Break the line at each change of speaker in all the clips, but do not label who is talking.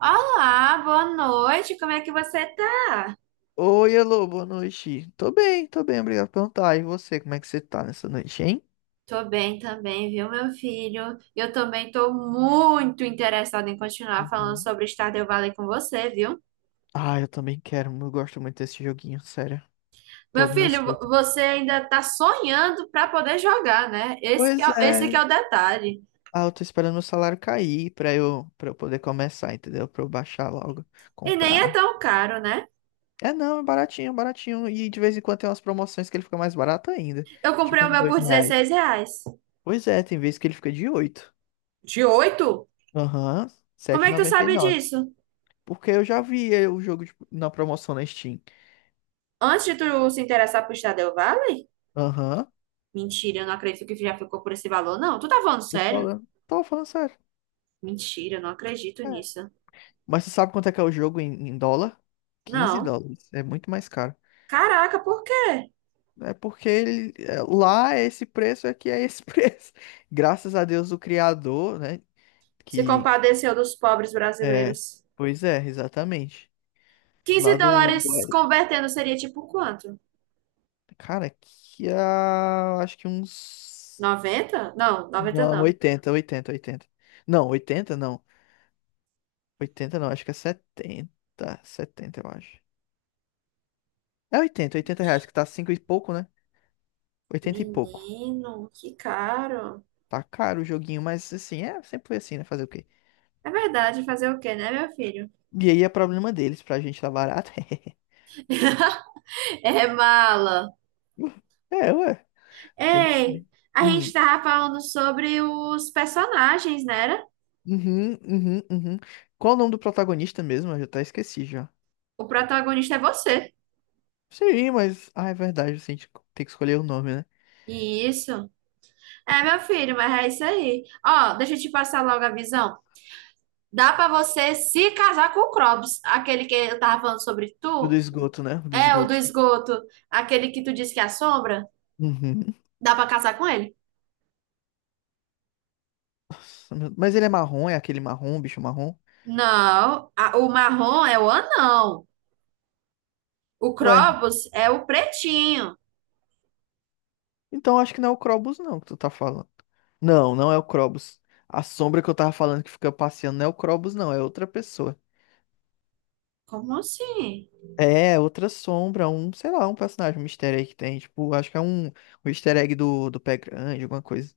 Olá, boa noite. Como é que você tá?
Oi, alô, boa noite. Tô bem, obrigado por perguntar. E você, como é que você tá nessa noite, hein?
Tô bem também, viu, meu filho? Eu também tô muito interessada em continuar falando
Uhum.
sobre Stardew Valley com você, viu?
Ah, eu também quero, eu gosto muito desse joguinho, sério.
Meu
Todos meus
filho,
frutos.
você ainda tá sonhando pra poder jogar, né?
Pois
Esse que
é.
é o detalhe.
Ah, eu tô esperando meu salário cair pra eu poder começar, entendeu? Pra eu baixar logo,
E nem é
comprar.
tão caro, né?
É, não, é baratinho, baratinho. E de vez em quando tem umas promoções que ele fica mais barato ainda.
Eu comprei
Tipo
o
uns
meu por
8
dezesseis
reais.
reais.
Pois é, tem vezes que ele fica de 8.
De 8?
Aham,
Como
sete
é
e
que tu
noventa e
sabe
nove.
disso?
Porque eu já vi na promoção na Steam.
Antes de tu se interessar por Stardew Valley?
Aham.
Mentira, eu não acredito que já ficou por esse valor, não. Tu tá falando
Tô
sério?
falando. Tô falando sério.
Mentira, não acredito
É.
nisso.
Mas você sabe quanto é que é o jogo em dólar? quinze
Não.
dólares. É muito mais caro.
Caraca, por quê?
É porque ele, lá é esse preço, aqui é esse preço. Graças a Deus, o criador, né?
Se
Que
compadeceu dos pobres
é.
brasileiros.
Pois é, exatamente.
15
Lá do,
dólares
do-
convertendo seria tipo quanto?
Cara, aqui há. Acho que uns.
90? Não, noventa
Não,
não.
oitenta, oitenta, oitenta. Não, 80 não. Oitenta não, acho que é setenta, setenta, eu acho. É oitenta, oitenta reais, que tá 5 e pouco, né? Oitenta e pouco.
Menino, que caro.
Tá caro o joguinho, mas assim, sempre foi assim, né? Fazer o quê?
É verdade, fazer o quê, né, meu filho?
E aí é problema deles, pra gente tá barato.
É mala.
É, ué, tem que
Ei,
ser.
a gente
Hum,
tava falando sobre os personagens, né? Era?
uhum, uhum, uhum. Qual o nome do protagonista mesmo? Eu já até esqueci já.
O protagonista é você.
Sim, mas. Ah, é verdade, assim, a gente tem que escolher o nome, né?
Isso. É, meu filho, mas é isso aí. Ó, deixa eu te passar logo a visão. Dá pra você se casar com o Krobs, aquele que eu tava falando sobre
O do
tu,
esgoto, né? O do
é o do
esgoto.
esgoto, aquele que tu disse que assombra.
Uhum.
Dá pra casar com ele?
Nossa, mas ele é marrom, é aquele marrom, bicho marrom?
Não, o marrom é o anão. O
Ué.
Krobs é o pretinho.
Então acho que não é o Krobus não que tu tá falando. Não, não é o Krobus. A sombra que eu tava falando que fica passeando não é o Krobus não, é outra pessoa.
Como assim?
É, outra sombra, um, sei lá, um personagem, um easter egg que tem, tipo, acho que é um easter egg do Pé Grande, alguma coisa.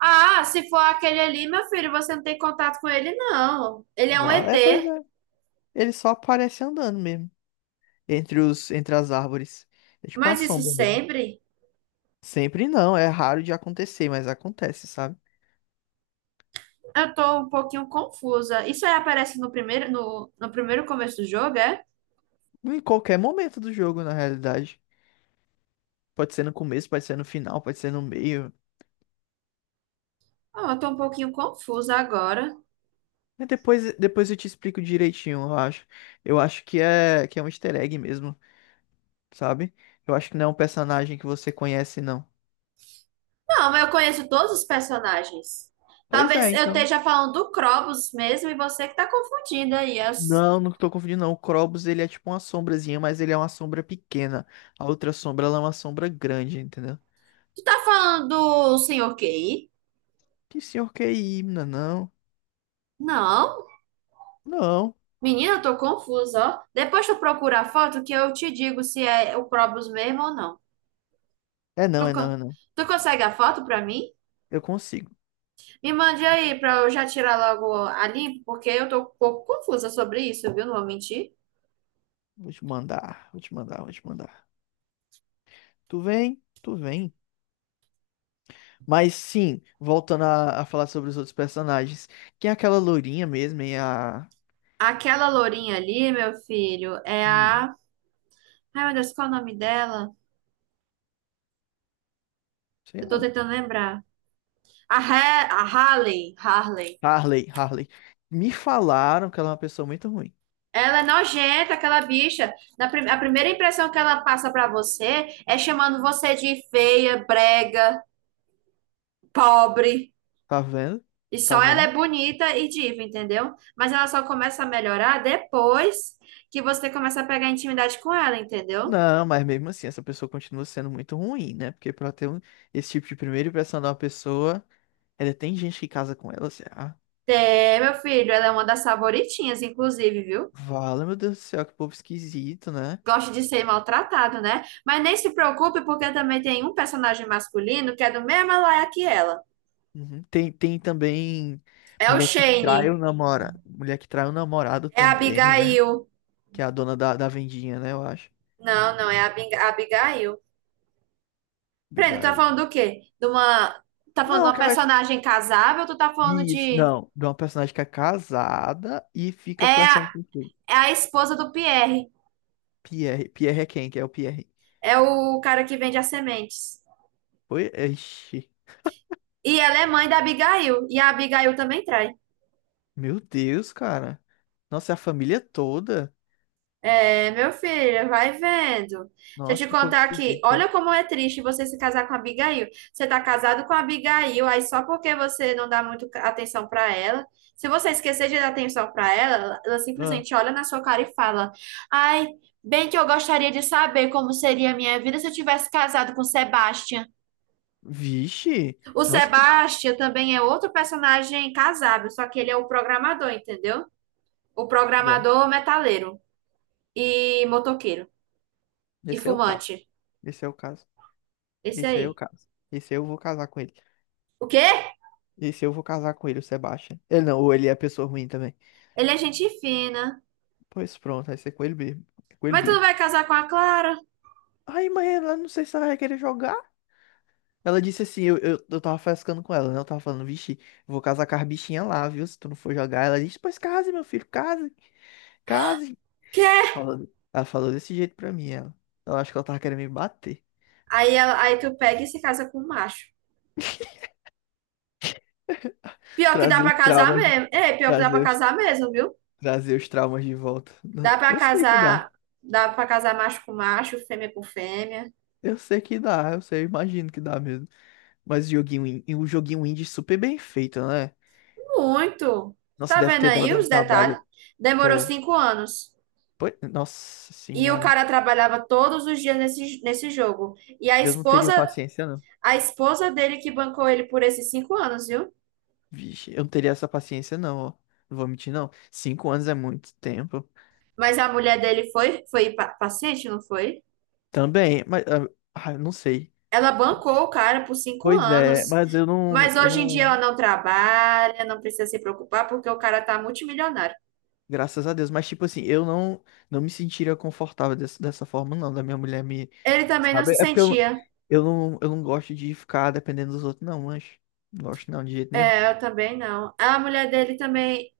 Ah, se for aquele ali, meu filho, você não tem contato com ele, não. Ele é um
Vale, é, pois
ET.
é. Ele só aparece andando mesmo, entre os, entre as árvores. É tipo uma
Mas isso
sombra mesmo.
sempre?
Sempre não, é raro de acontecer, mas acontece, sabe?
Eu tô um pouquinho confusa. Isso aí aparece no primeiro, no primeiro começo do jogo, é?
Em qualquer momento do jogo, na realidade. Pode ser no começo, pode ser no final, pode ser no meio.
Ah, eu tô um pouquinho confusa agora.
Mas depois eu te explico direitinho, eu acho. Eu acho que é um easter egg mesmo, sabe? Eu acho que não é um personagem que você conhece, não.
Não, mas eu conheço todos os personagens.
Pois é,
Talvez eu
então.
esteja falando do Krobus mesmo e você que tá confundindo aí.
Não, não tô confundindo, não. O Krobus, ele é tipo uma sombrazinha, mas ele é uma sombra pequena. A outra sombra, ela é uma sombra grande, entendeu?
Tu tá falando do Senhor QI?
Que senhor que é himna, não.
Não.
Não.
Menina, eu tô confusa, ó. Depois tu procura a foto que eu te digo se é o Krobus mesmo ou não.
É não,
Tu,
é
co-
não, é não.
Tu consegue a foto pra mim?
Eu consigo.
Me mande aí pra eu já tirar logo a limpo, porque eu tô um pouco confusa sobre isso, viu? Não vou mentir.
Vou te mandar, vou te mandar, vou te mandar. Tu vem? Tu vem? Mas sim, voltando a falar sobre os outros personagens. Quem é aquela loirinha mesmo, e a.
Aquela lourinha ali, meu filho, é
hum,
a. Ai, meu Deus, qual é o nome dela?
Sei
Eu tô
não.
tentando lembrar. A Harley,
Harley, Harley. Me falaram que ela é uma pessoa muito ruim.
ela é nojenta, aquela bicha. A primeira impressão que ela passa pra você é chamando você de feia, brega, pobre.
Tá vendo?
E
Tá
só ela
vendo?
é bonita e diva, entendeu? Mas ela só começa a melhorar depois que você começa a pegar intimidade com ela, entendeu?
Não, mas mesmo assim, essa pessoa continua sendo muito ruim, né? Porque pra ter esse tipo de primeira impressão de uma pessoa, ainda tem gente que casa com ela, assim, ah.
É, meu filho, ela é uma das favoritinhas, inclusive, viu?
Vala, meu Deus do céu, que povo esquisito, né?
Gosta de ser maltratado, né? Mas nem se preocupe, porque também tem um personagem masculino que é do mesmo laia que ela.
Uhum. Tem também
É o
mulher que trai o
Shane.
namorado, mulher que trai o namorado
É a
também, né?
Abigail.
Que é a dona da vendinha, né? Eu acho.
Não, não, é a a Abigail. Peraí, tu tá
Abigail.
falando do quê? De uma. Tá falando de
Não,
uma
que ela é.
personagem casável ou tu tá falando
Isso,
de.
não. De uma personagem que é casada e
É
fica
a,
flertando com quem?
é a esposa do Pierre.
Pierre. Pierre é quem? Que é o Pierre.
É o cara que vende as sementes.
Oi? Ixi.
E ela é mãe da Abigail. E a Abigail também trai.
Meu Deus, cara. Nossa, é a família toda.
É, meu filho, vai vendo. Deixa
Nossa,
eu te
que povo
contar aqui.
esquisito.
Olha como é triste você se casar com a Abigail. Você tá casado com a Abigail, aí só porque você não dá muito atenção pra ela. Se você esquecer de dar atenção pra ela, ela
Ah.
simplesmente olha na sua cara e fala: ai, bem que eu gostaria de saber como seria a minha vida se eu tivesse casado com o Sebastian.
Vixe.
O
Nossa, que.
Sebastian também é outro personagem casável, só que ele é o programador, entendeu? O
Ué,
programador metaleiro e motoqueiro e
esse é o caso.
fumante.
Esse é o caso.
Esse
Esse aí é o
aí.
caso. Esse aí eu vou casar com ele.
O quê?
Esse eu vou casar com ele, o Sebastian. Ele não, ou ele é pessoa ruim também.
Ele é gente fina.
Pois pronto, vai ser com ele mesmo. É com ele
Mas tu não
mesmo.
vai casar com a Clara?
Ai, mãe, ela não sei se ela vai querer jogar. Ela disse assim, eu tava frescando com ela, né? Eu tava falando, vixe, vou casar com as bichinhas lá, viu? Se tu não for jogar. Ela disse, pois case, meu filho, case, case.
Quê?
Falando. Ela falou desse jeito pra mim, ela. Eu acho que ela tava querendo me bater.
Aí, tu pega e se casa com o macho. Pior que dá
Trazer
pra
os
casar
traumas,
mesmo. É, pior que dá pra
trazer os,
casar mesmo, viu?
trazer os traumas de volta. Não,
Dá pra
eu sei que dá.
casar, dá pra casar macho com macho, fêmea com fêmea.
Eu sei que dá, eu sei, eu imagino que dá mesmo. Mas o joguinho, e o joguinho indie super bem feito, né?
Muito. Tu
Nossa,
Tá
deve
vendo
ter
aí
dado um
os detalhes?
trabalho.
Demorou
Tô.
5 anos.
Pô, nossa
E o
senhora.
cara trabalhava todos os dias nesse jogo. E a
Eu não
esposa,
teria paciência, não.
a esposa dele que bancou ele por esses 5 anos, viu?
Vixe, eu não teria essa paciência, não, ó. Não vou mentir, não. 5 anos é muito tempo.
Mas a mulher dele foi, paciente, não foi?
Também, mas ah, eu não sei.
Ela bancou o cara por cinco
Pois é,
anos.
mas eu não,
Mas
eu
hoje em dia ela
não.
não trabalha, não precisa se preocupar, porque o cara tá multimilionário.
Graças a Deus. Mas, tipo assim, eu não me sentiria confortável dessa forma, não. Da minha mulher me.
Ele também não se
Sabe? É porque
sentia.
eu não gosto de ficar dependendo dos outros, não, mas. Não gosto, não, de jeito nenhum.
É, eu também não. A mulher dele também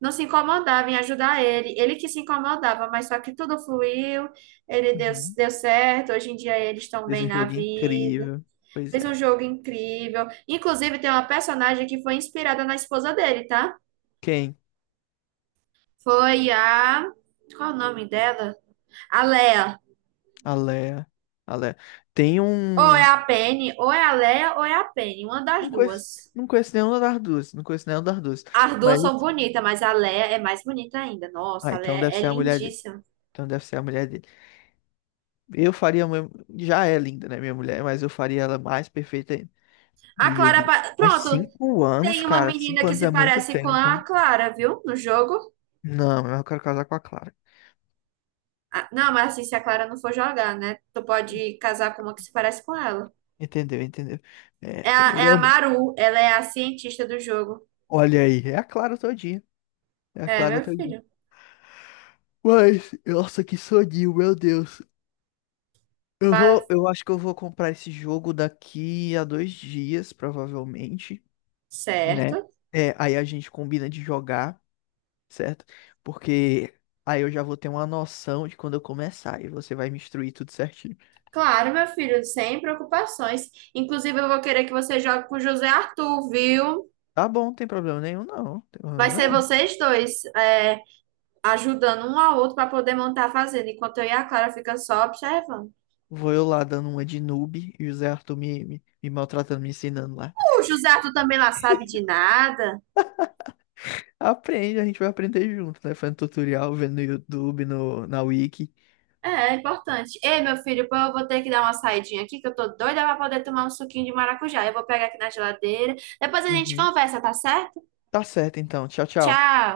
não se incomodava em ajudar ele. Ele que se incomodava, mas só que tudo fluiu, ele deu,
Uhum.
deu certo. Hoje em dia eles estão
Fez
bem
um
na
jogo
vida.
incrível. Pois
Fez um
é.
jogo incrível. Inclusive, tem uma personagem que foi inspirada na esposa dele, tá?
Quem?
Foi a. Qual é o nome dela? A Leia.
A Lea. A Lea. Tem
Ou é
um.
a Penny, ou é a Leia, ou é a Penny. Uma das
Não conheço,
duas.
não conheço nenhuma das duas. Não conheço nenhuma das duas.
As
Mas.
duas são bonitas, mas a Leia é mais bonita ainda. Nossa,
Ah,
a
então
Leia
deve
é
ser a mulher dele.
lindíssima.
Então deve ser a mulher dele. Eu faria. A já é linda, né, minha mulher? Mas eu faria ela mais perfeita ainda
A
no
Clara.
joguinho. Mas
Pronto,
5 anos,
tem uma
cara.
menina
Cinco
que
anos é
se
muito
parece com
tempo.
a Clara, viu? No jogo.
Não, eu quero casar com a Clara.
Ah, não, mas assim, se a Clara não for jogar, né? Tu pode casar com uma que se parece com ela.
Entendeu, entendeu? É,
É
tá
a, é a
melhor.
Maru, ela é a cientista do jogo.
Olha aí, é a Clara todinha. É a
É,
Clara
meu
todinha.
filho.
Mas, nossa, que soninho, meu Deus. Eu
Vai
vou, eu acho que eu vou comprar esse jogo daqui a 2 dias, provavelmente. Né?
certo.
É, aí a gente combina de jogar, certo? Porque aí eu já vou ter uma noção de quando eu começar e você vai me instruir tudo certinho.
Claro, meu filho, sem preocupações. Inclusive, eu vou querer que você jogue com o José Arthur, viu?
Tá bom, não tem problema nenhum, não. Não tem
Vai
problema
ser
não.
vocês dois, ajudando um ao outro para poder montar a fazenda, enquanto eu e a Clara fica só observando.
Vou eu lá dando uma de noob e o Zé Arthur me maltratando, me ensinando lá.
O José Arthur também lá sabe de nada.
Aprende, a gente vai aprender junto, né? Fazendo tutorial, vendo no YouTube, no, na Wiki.
É, é importante. Ei, meu filho, pô, eu vou ter que dar uma saidinha aqui, que eu tô doida para poder tomar um suquinho de maracujá. Eu vou pegar aqui na geladeira. Depois a gente
Uhum.
conversa, tá certo?
Tá certo, então. Tchau, tchau.
Tchau.